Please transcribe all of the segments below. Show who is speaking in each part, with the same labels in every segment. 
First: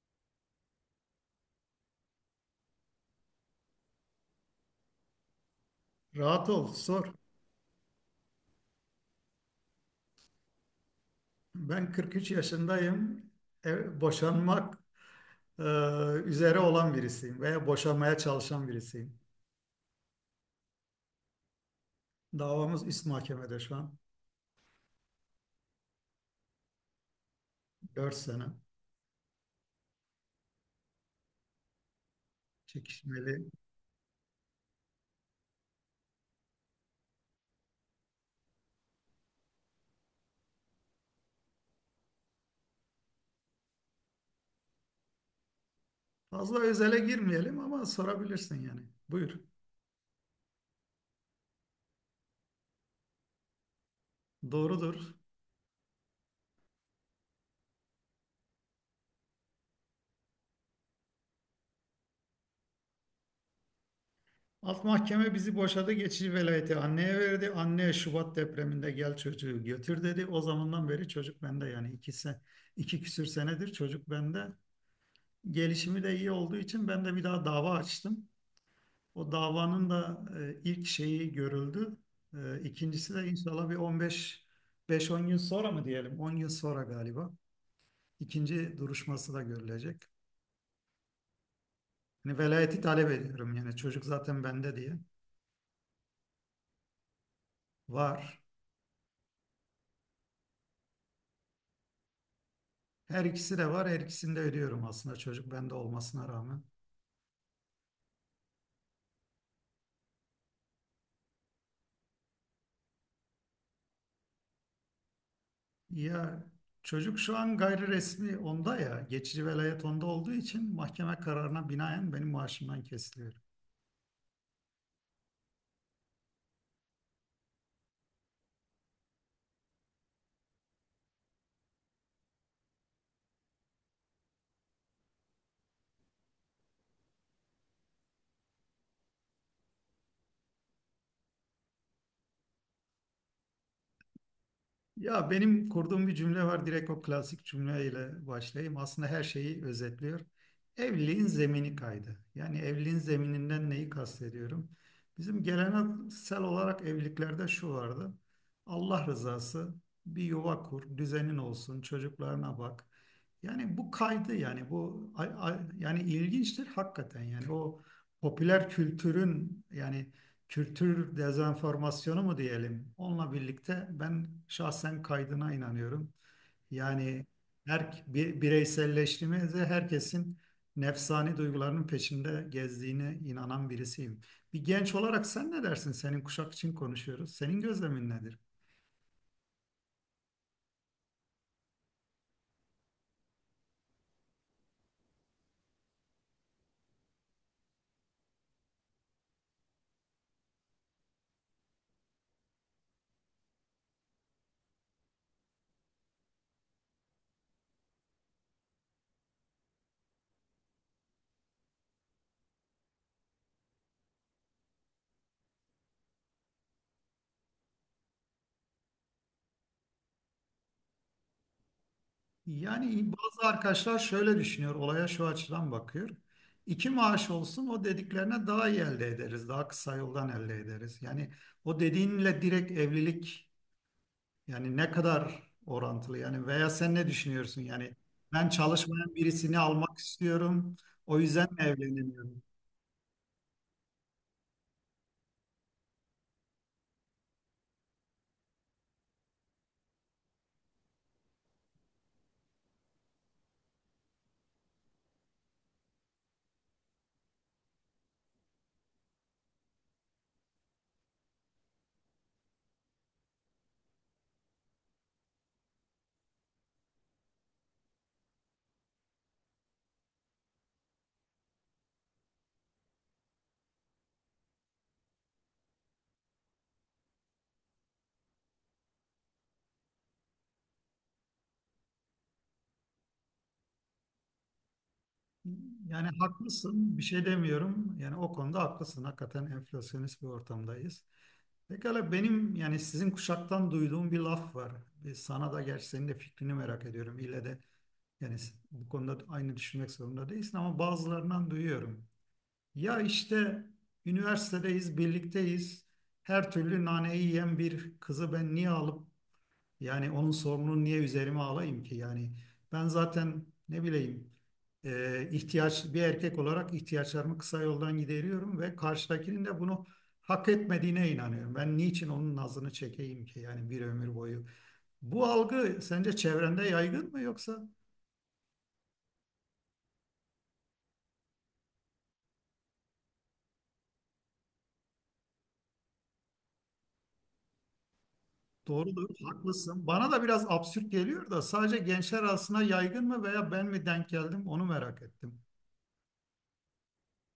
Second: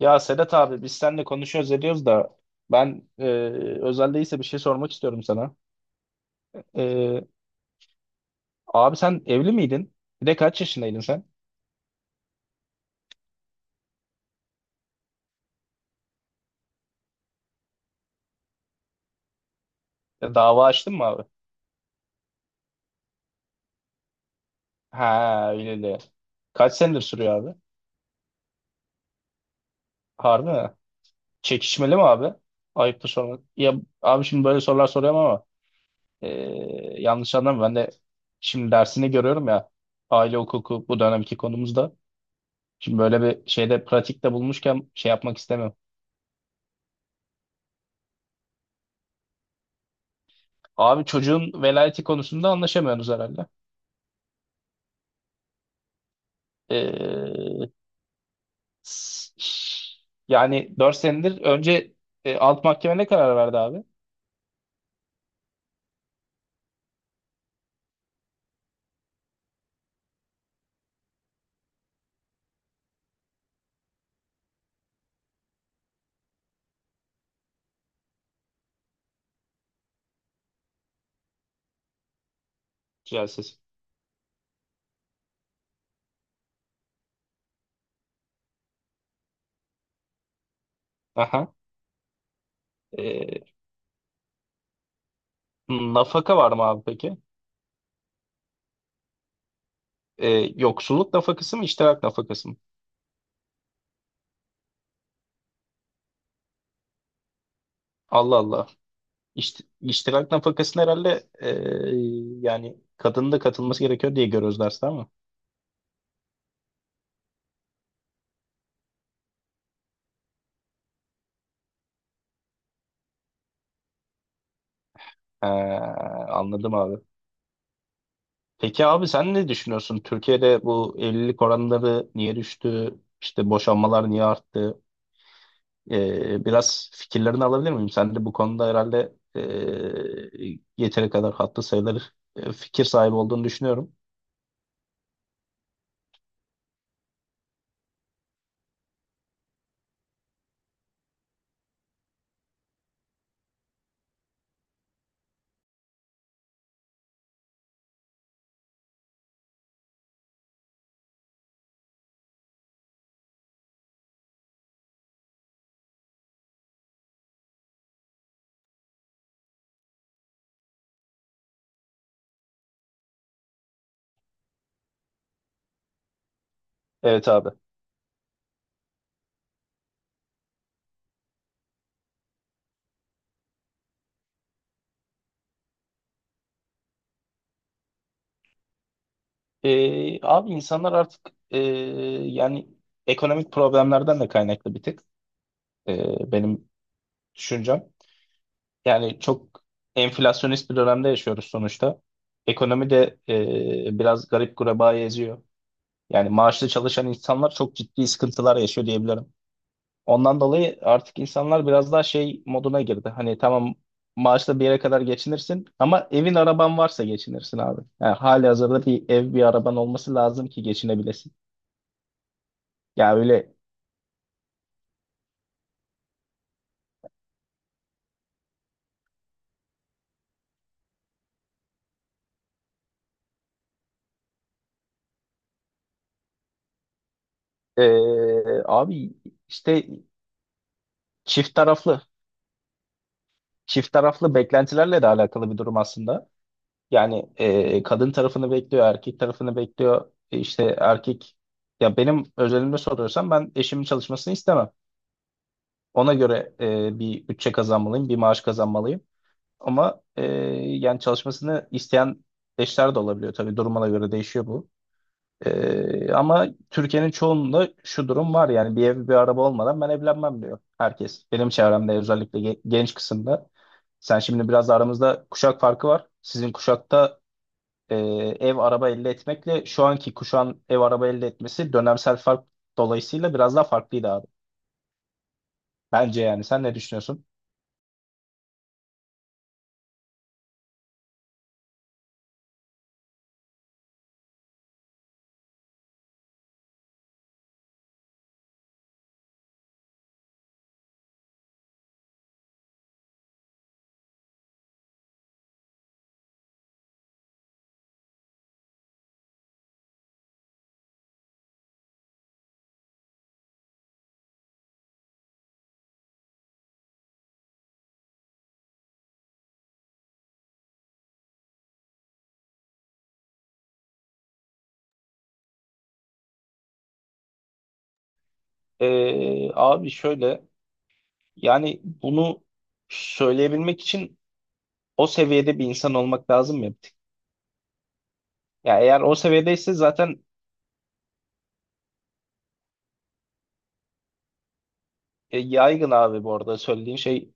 Speaker 1: Ya Sedat abi biz seninle konuşuyoruz ediyoruz da ben e, özel değilse bir şey sormak istiyorum sana.
Speaker 2: Rahat ol, sor.
Speaker 1: E, abi sen evli miydin? Bir de kaç yaşındaydın sen?
Speaker 2: Ben 43 yaşındayım. Boşanmak e, üzere olan birisiyim veya boşanmaya çalışan birisiyim.
Speaker 1: Ya dava açtın mı abi?
Speaker 2: Davamız üst mahkemede şu an.
Speaker 1: Ha öyle de. Kaç senedir sürüyor abi?
Speaker 2: Dört sene
Speaker 1: Harbi mi? Çekişmeli mi abi? Ayıptır sormak.
Speaker 2: çekişmeli.
Speaker 1: Ya abi şimdi böyle sorular soruyorum ama e, yanlış anlama ben de şimdi dersini görüyorum ya aile hukuku bu dönemki konumuzda. Şimdi böyle bir şeyde pratikte bulmuşken şey yapmak istemiyorum.
Speaker 2: Fazla özele girmeyelim ama sorabilirsin yani. Buyur.
Speaker 1: Abi çocuğun velayeti konusunda anlaşamıyorsunuz herhalde.
Speaker 2: Doğrudur.
Speaker 1: Ee, s- yani 4 senedir önce alt mahkeme ne karar verdi abi?
Speaker 2: Alt mahkeme bizi boşadı, geçici velayeti anneye verdi. Anne Şubat depreminde gel çocuğu götür dedi. O zamandan beri çocuk bende, yani iki küsür senedir çocuk bende. Gelişimi de iyi olduğu için ben de bir daha dava açtım. O davanın da ilk şeyi görüldü. E, İkincisi
Speaker 1: Güzel
Speaker 2: de
Speaker 1: ses.
Speaker 2: inşallah bir 15 5-10 yıl sonra mı diyelim? 10 yıl sonra galiba. İkinci duruşması da görülecek.
Speaker 1: Aha.
Speaker 2: Hani velayeti talep
Speaker 1: Ee,
Speaker 2: ediyorum yani çocuk zaten bende diye.
Speaker 1: nafaka var mı abi peki?
Speaker 2: Var.
Speaker 1: Ee, yoksulluk nafakası mı, iştirak nafakası mı?
Speaker 2: Her ikisi de var. Her ikisini de ödüyorum aslında çocuk bende olmasına rağmen.
Speaker 1: Allah Allah. İşte, iştirak nafakasını herhalde yani kadının da katılması gerekiyor diye görüyoruz derste ama.
Speaker 2: Ya çocuk şu an gayri resmi onda ya. Geçici velayet onda olduğu için mahkeme kararına binaen benim maaşımdan kesiliyor.
Speaker 1: Ee, anladım abi. Peki abi sen ne düşünüyorsun? Türkiye'de bu evlilik oranları niye düştü? İşte boşanmalar niye arttı? Biraz fikirlerini alabilir miyim? Sen de bu konuda herhalde yeteri kadar hatta sayılır fikir sahibi olduğunu düşünüyorum.
Speaker 2: Ya benim kurduğum bir cümle var. Direkt o klasik cümleyle başlayayım. Aslında her şeyi özetliyor. Evliliğin zemini kaydı. Yani evliliğin zemininden neyi kastediyorum? Bizim geleneksel olarak evliliklerde şu vardı. Allah rızası, bir yuva kur, düzenin olsun, çocuklarına bak. Yani bu kaydı, yani bu yani ilginçtir hakikaten. Yani o popüler kültürün, yani kültür dezenformasyonu mu diyelim? Onunla birlikte ben şahsen kaydına inanıyorum. Yani
Speaker 1: Evet abi.
Speaker 2: her bireyselleştiğimizde herkesin nefsani duygularının peşinde gezdiğine inanan birisiyim. Bir genç olarak sen ne dersin? Senin kuşak için konuşuyoruz. Senin gözlemin nedir?
Speaker 1: Abi insanlar artık yani ekonomik problemlerden de kaynaklı bir tık benim düşüncem. Yani çok enflasyonist bir dönemde yaşıyoruz sonuçta. Ekonomi de biraz garip gureba eziyor. Yani maaşlı çalışan insanlar çok ciddi sıkıntılar yaşıyor diyebilirim. Ondan dolayı artık insanlar biraz daha şey moduna girdi. Hani tamam maaşla bir yere kadar geçinirsin ama evin araban varsa geçinirsin abi. Yani hali hazırda bir ev bir araban olması lazım ki geçinebilesin.
Speaker 2: Yani
Speaker 1: Ya
Speaker 2: bazı
Speaker 1: öyle
Speaker 2: arkadaşlar şöyle düşünüyor, olaya şu açıdan bakıyor. İki maaş olsun o dediklerine, daha iyi elde ederiz, daha kısa yoldan elde ederiz. Yani o dediğinle direkt evlilik. Yani ne kadar orantılı yani, veya sen ne düşünüyorsun yani, ben çalışmayan
Speaker 1: abi
Speaker 2: birisini
Speaker 1: işte
Speaker 2: almak istiyorum, o yüzden
Speaker 1: çift
Speaker 2: mi
Speaker 1: taraflı
Speaker 2: evlenemiyorum?
Speaker 1: çift taraflı beklentilerle de alakalı bir durum aslında. Yani kadın tarafını bekliyor, erkek tarafını bekliyor. İşte erkek ya benim özelimde soruyorsan ben eşimin çalışmasını istemem. Ona göre bir bütçe kazanmalıyım, bir maaş kazanmalıyım. Ama yani çalışmasını isteyen eşler de olabiliyor tabii durumuna göre değişiyor bu. Ama Türkiye'nin çoğunda şu durum var yani bir ev bir araba olmadan ben evlenmem diyor herkes. Benim çevremde özellikle genç kısımda. Sen şimdi biraz da aramızda kuşak farkı var. Sizin kuşakta e, ev araba elde etmekle şu anki kuşağın ev araba elde etmesi dönemsel fark dolayısıyla biraz daha farklıydı abi.
Speaker 2: Yani
Speaker 1: Bence yani sen ne
Speaker 2: haklısın, bir şey
Speaker 1: düşünüyorsun?
Speaker 2: demiyorum yani, o konuda haklısın hakikaten, enflasyonist bir ortamdayız. Pekala benim yani sizin kuşaktan duyduğum bir laf var. Bir sana da, gerçi senin de fikrini merak ediyorum. İlle de yani bu konuda aynı düşünmek zorunda değilsin, ama bazılarından duyuyorum. Ya işte üniversitedeyiz, birlikteyiz. Her türlü naneyi yiyen bir kızı ben niye alıp, yani onun sorununu niye üzerime alayım ki? Yani ben zaten ne bileyim, ihtiyaç, bir erkek olarak ihtiyaçlarımı kısa yoldan gideriyorum ve karşıdakinin de bunu hak etmediğine inanıyorum. Ben niçin onun nazını çekeyim ki yani bir ömür boyu? Bu algı sence çevrende yaygın mı yoksa?
Speaker 1: Abi şöyle yani bunu söyleyebilmek için o seviyede bir insan olmak lazım ya bir tık. Ya eğer
Speaker 2: Doğrudur,
Speaker 1: o seviyedeyse
Speaker 2: haklısın. Bana da
Speaker 1: zaten
Speaker 2: biraz absürt geliyor da, sadece gençler arasında yaygın mı veya ben mi denk geldim onu merak ettim.
Speaker 1: yaygın abi bu arada söylediğin şey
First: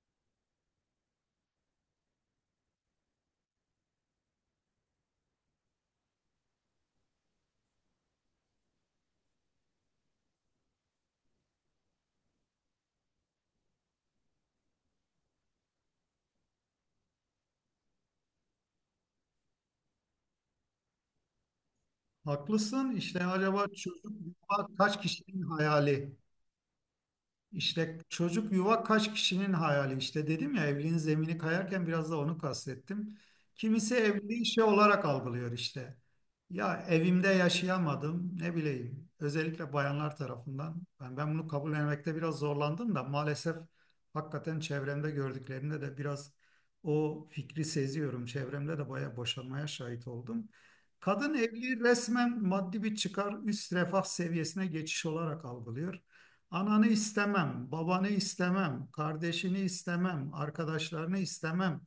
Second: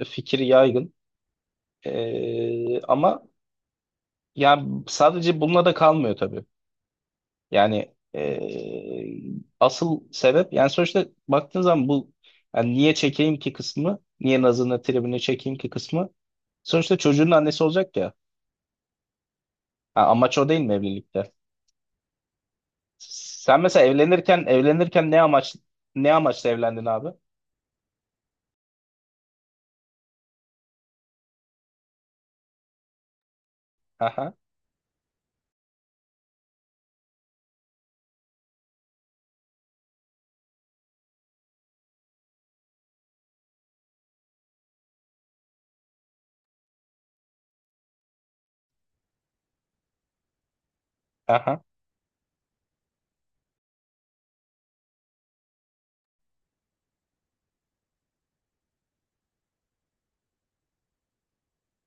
Speaker 1: fikir yaygın. Ama yani sadece bununla da kalmıyor tabii. Yani asıl sebep yani sonuçta baktığın zaman bu yani niye çekeyim ki kısmı, niye nazını tribini çekeyim ki kısmı sonuçta çocuğun annesi olacak ya. Ha, amaç o değil mi evlilikte?
Speaker 2: Haklısın. İşte
Speaker 1: Sen
Speaker 2: acaba
Speaker 1: mesela
Speaker 2: çocuk
Speaker 1: evlenirken
Speaker 2: kaç
Speaker 1: evlenirken ne
Speaker 2: kişinin
Speaker 1: amaç ne
Speaker 2: hayali?
Speaker 1: amaçla evlendin abi?
Speaker 2: İşte çocuk, yuva kaç kişinin hayali, işte dedim ya evliliğin zemini kayarken biraz da onu kastettim. Kimisi
Speaker 1: Aha,
Speaker 2: evliliği şey olarak algılıyor işte. Ya evimde yaşayamadım ne bileyim, özellikle bayanlar tarafından. Ben bunu kabullenmekte biraz zorlandım da maalesef, hakikaten çevremde gördüklerimde de biraz o fikri seziyorum. Çevremde de bayağı boşanmaya şahit oldum. Kadın
Speaker 1: aha.
Speaker 2: evliliği resmen maddi bir çıkar, üst refah seviyesine geçiş olarak algılıyor. Ananı istemem, babanı istemem, kardeşini istemem, arkadaşlarını istemem.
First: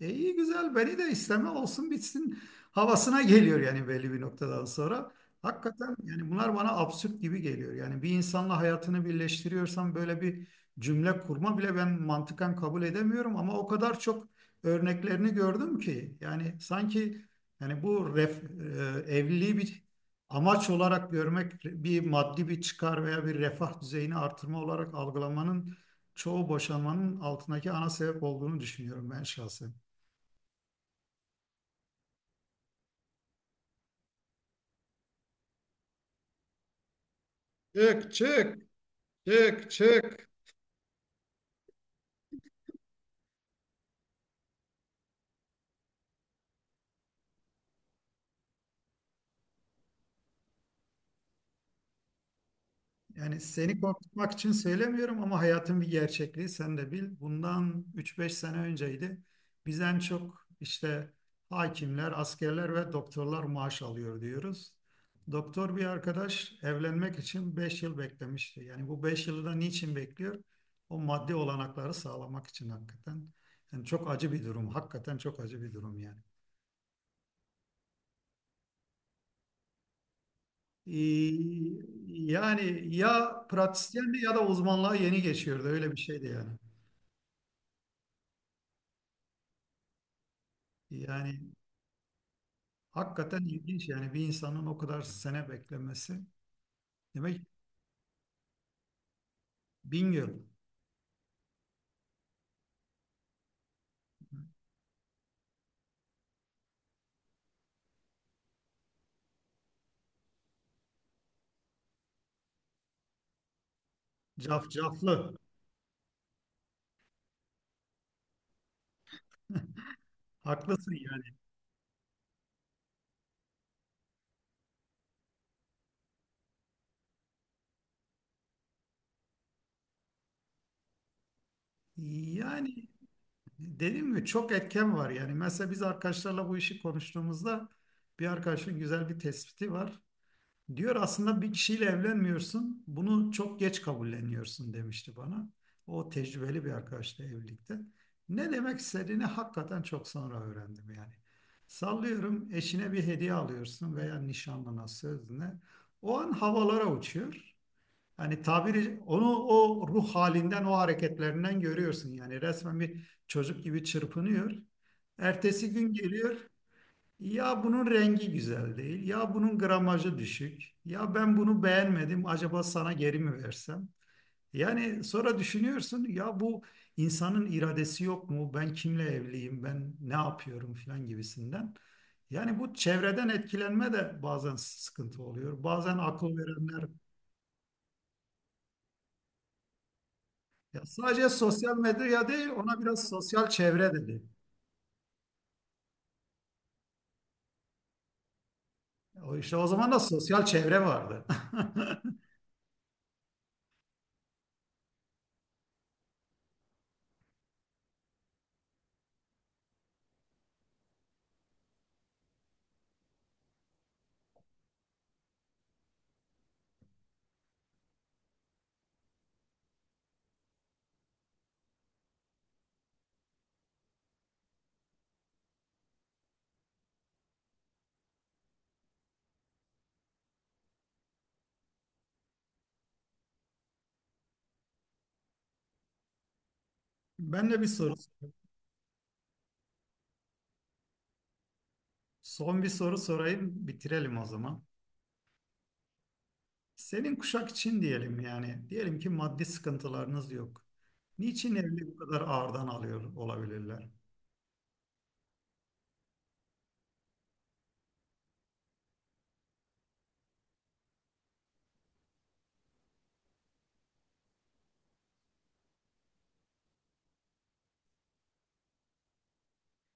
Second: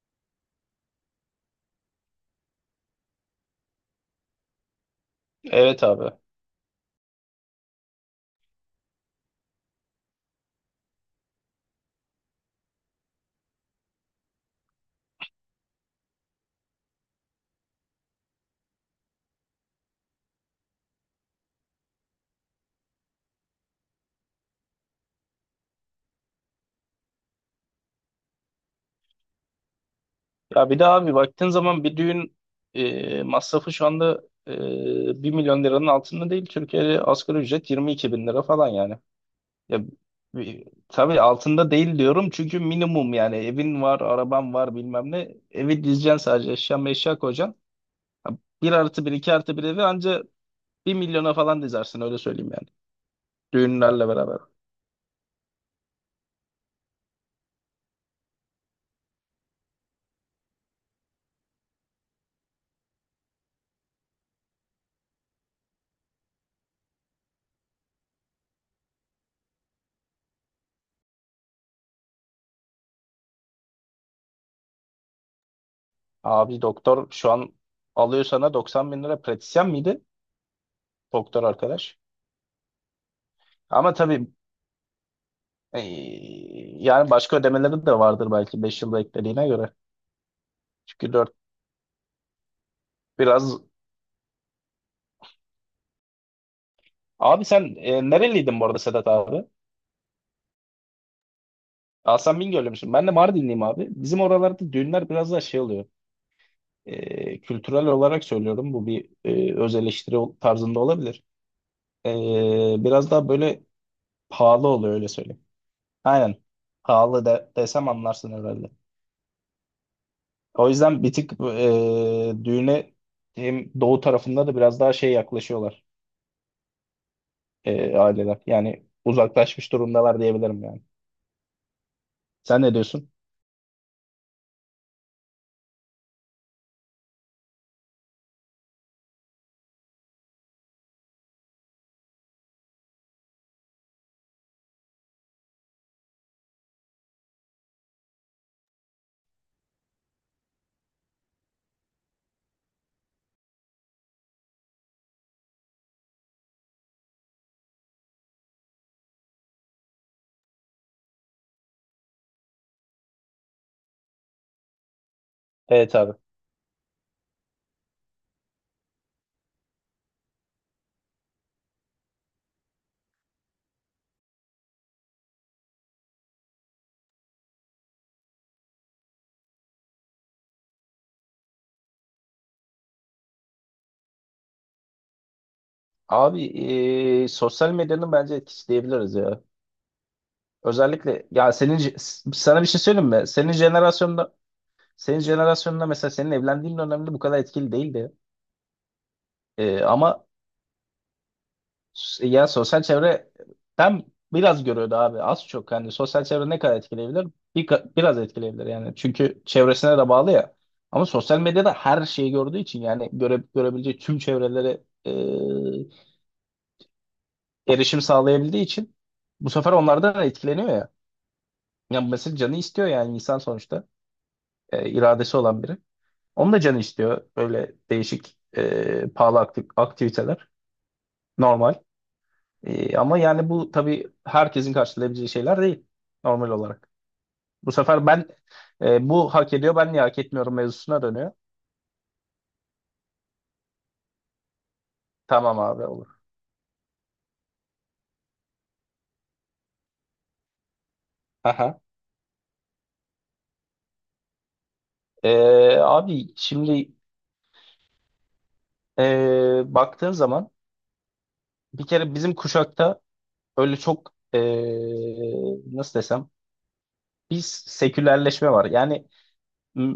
Speaker 2: E iyi güzel, beni de isteme olsun bitsin havasına geliyor yani belli bir noktadan sonra.
Speaker 1: Evet
Speaker 2: Hakikaten
Speaker 1: abi.
Speaker 2: yani bunlar bana absürt gibi geliyor. Yani bir insanla hayatını birleştiriyorsam böyle bir cümle kurma bile ben mantıken kabul edemiyorum, ama o kadar çok örneklerini gördüm ki, yani sanki yani evliliği bir amaç olarak görmek, bir maddi bir çıkar veya bir refah düzeyini artırma olarak algılamanın çoğu boşanmanın altındaki ana sebep olduğunu düşünüyorum ben şahsen.
Speaker 1: Ya bir de abi baktığın zaman bir düğün masrafı şu anda 1 milyon liranın altında değil. Türkiye'de asgari ücret
Speaker 2: Çık
Speaker 1: 22 bin lira
Speaker 2: çık,
Speaker 1: falan yani.
Speaker 2: çık
Speaker 1: Ya
Speaker 2: çık.
Speaker 1: tabii altında değil diyorum çünkü minimum yani evin var, araban var bilmem ne. Evi dizeceksin sadece eşya meşya koyacaksın. Ha, bir artı bir, iki artı bir evi anca bir milyona falan dizersin öyle söyleyeyim yani.
Speaker 2: Yani seni
Speaker 1: Düğünlerle
Speaker 2: korkutmak
Speaker 1: beraber.
Speaker 2: için söylemiyorum ama hayatın bir gerçekliği, sen de bil. Bundan üç beş sene önceydi. Biz en çok işte hakimler, askerler ve doktorlar maaş alıyor diyoruz. Doktor bir arkadaş evlenmek için 5 yıl beklemişti. Yani bu 5 yılı da niçin bekliyor? O maddi olanakları sağlamak için hakikaten. Yani çok acı bir durum. Hakikaten çok acı bir durum yani.
Speaker 1: Abi doktor şu an alıyor sana 90 bin lira pratisyen miydi? Doktor
Speaker 2: Ee,
Speaker 1: arkadaş.
Speaker 2: Yani ya
Speaker 1: Ama
Speaker 2: pratisyendi
Speaker 1: tabii
Speaker 2: ya da uzmanlığa yeni geçiyordu. Öyle bir şeydi
Speaker 1: e,
Speaker 2: yani.
Speaker 1: yani başka ödemeleri de vardır belki 5 yılda eklediğine göre. Çünkü 4
Speaker 2: Yani hakikaten
Speaker 1: biraz...
Speaker 2: ilginç yani, bir insanın o kadar sene beklemesi. Demek
Speaker 1: Abi sen nereliydin bu arada Sedat abi?
Speaker 2: bin yıl.
Speaker 1: Hasan Bingöl'lü müsün? Ben de Mardinliyim abi. Bizim oralarda düğünler biraz daha şey oluyor. Kültürel olarak söylüyorum. Bu bir öz eleştiri tarzında olabilir. Biraz daha böyle pahalı oluyor öyle
Speaker 2: Cafcaflı.
Speaker 1: söyleyeyim. Aynen. Pahalı desem anlarsın herhalde. O
Speaker 2: Haklısın
Speaker 1: yüzden bir
Speaker 2: yani.
Speaker 1: tık düğüne hem doğu tarafında da biraz daha şey yaklaşıyorlar aileler. Yani uzaklaşmış durumdalar diyebilirim yani. Sen ne
Speaker 2: Yani
Speaker 1: diyorsun?
Speaker 2: dediğim gibi çok etken var yani. Mesela biz arkadaşlarla bu işi konuştuğumuzda bir arkadaşın güzel bir tespiti var. Diyor aslında bir kişiyle evlenmiyorsun, bunu çok geç kabulleniyorsun demişti bana. O tecrübeli bir arkadaşla evlilikte. Ne demek istediğini hakikaten çok sonra öğrendim yani. Sallıyorum, eşine bir hediye alıyorsun veya nişanlına, sözüne. O an havalara uçuyor. Hani tabiri, onu o ruh halinden o hareketlerinden görüyorsun, yani resmen bir çocuk gibi çırpınıyor. Ertesi gün
Speaker 1: Evet abi.
Speaker 2: geliyor, ya bunun rengi güzel değil, ya bunun gramajı düşük, ya ben bunu beğenmedim, acaba sana geri mi versem? Yani sonra düşünüyorsun, ya bu insanın iradesi yok mu? Ben kimle evliyim, ben ne yapıyorum filan gibisinden. Yani bu çevreden etkilenme de bazen sıkıntı oluyor. Bazen akıl
Speaker 1: Abi
Speaker 2: verenler,
Speaker 1: sosyal medyanın bence etkisi diyebiliriz ya.
Speaker 2: ya
Speaker 1: Özellikle
Speaker 2: sadece
Speaker 1: ya
Speaker 2: sosyal
Speaker 1: senin
Speaker 2: medya değil,
Speaker 1: sana bir
Speaker 2: ona
Speaker 1: şey
Speaker 2: biraz
Speaker 1: söyleyeyim mi?
Speaker 2: sosyal
Speaker 1: Senin
Speaker 2: çevre dedi.
Speaker 1: jenerasyonda senin jenerasyonda mesela senin evlendiğin dönemde bu kadar etkili değildi.
Speaker 2: O işte o
Speaker 1: Ee,
Speaker 2: zaman da
Speaker 1: ama
Speaker 2: sosyal çevre vardı.
Speaker 1: ya sosyal çevre ben biraz görüyordu abi az çok hani sosyal çevre ne kadar etkileyebilir? Biraz etkileyebilir yani. Çünkü çevresine de bağlı ya. Ama sosyal medyada her şeyi gördüğü için yani görebileceği tüm çevrelere erişim sağlayabildiği için bu sefer onlardan etkileniyor ya. Yani mesela canı istiyor yani insan sonuçta iradesi olan biri. Onun da canı istiyor böyle değişik pahalı aktiviteler. Normal. Ama yani bu tabii herkesin karşılayabileceği şeyler değil normal olarak.
Speaker 2: Ben de bir
Speaker 1: Bu
Speaker 2: soru.
Speaker 1: sefer ben bu hak ediyor ben niye hak etmiyorum mevzusuna dönüyor.
Speaker 2: Son bir soru sorayım, bitirelim o zaman.
Speaker 1: Tamam abi olur.
Speaker 2: Senin kuşak için diyelim yani. Diyelim ki maddi sıkıntılarınız yok. Niçin
Speaker 1: Aha.
Speaker 2: evli bu kadar ağırdan alıyor olabilirler?
Speaker 1: E, abi şimdi baktığın zaman bir kere bizim kuşakta öyle çok nasıl desem biz sekülerleşme var. Yani m,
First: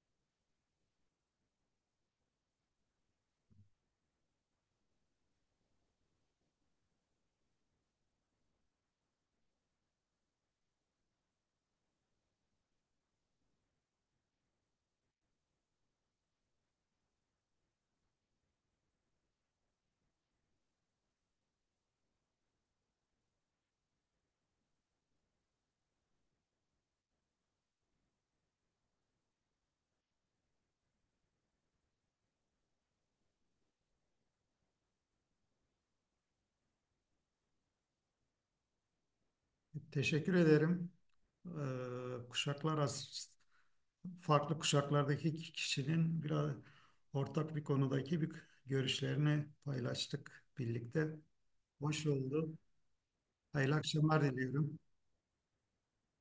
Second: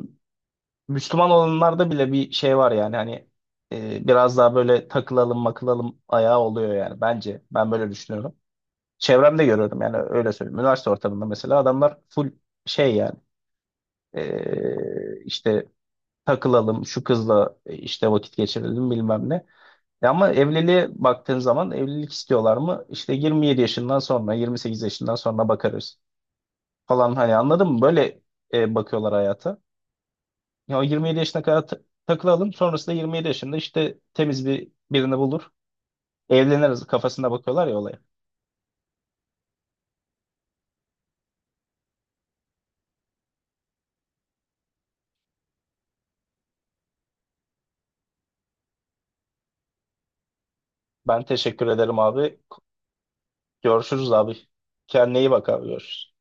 Speaker 1: Müslüman olanlarda bile bir şey var yani hani biraz daha böyle takılalım makılalım ayağı oluyor yani bence ben böyle düşünüyorum. Çevremde görüyorum yani öyle söyleyeyim. Üniversite ortamında mesela adamlar full şey yani işte takılalım şu kızla işte vakit geçirelim bilmem ne. Ya ama evliliğe baktığın zaman evlilik istiyorlar mı? İşte 27 yaşından sonra 28 yaşından sonra bakarız falan hani anladın mı? Böyle bakıyorlar hayata. Ya o 27 yaşına kadar takılalım. Sonrasında 27 yaşında işte temiz bir birini bulur. Evleniriz kafasına bakıyorlar ya olaya.
Speaker 2: Teşekkür ederim. Kuşaklar farklı kuşaklardaki iki kişinin biraz ortak bir konudaki bir görüşlerini paylaştık birlikte.
Speaker 1: Ben teşekkür ederim
Speaker 2: Hoş
Speaker 1: abi.
Speaker 2: oldu. Hayırlı
Speaker 1: Görüşürüz
Speaker 2: akşamlar
Speaker 1: abi.
Speaker 2: diliyorum.
Speaker 1: Kendine iyi bak abi görüşürüz.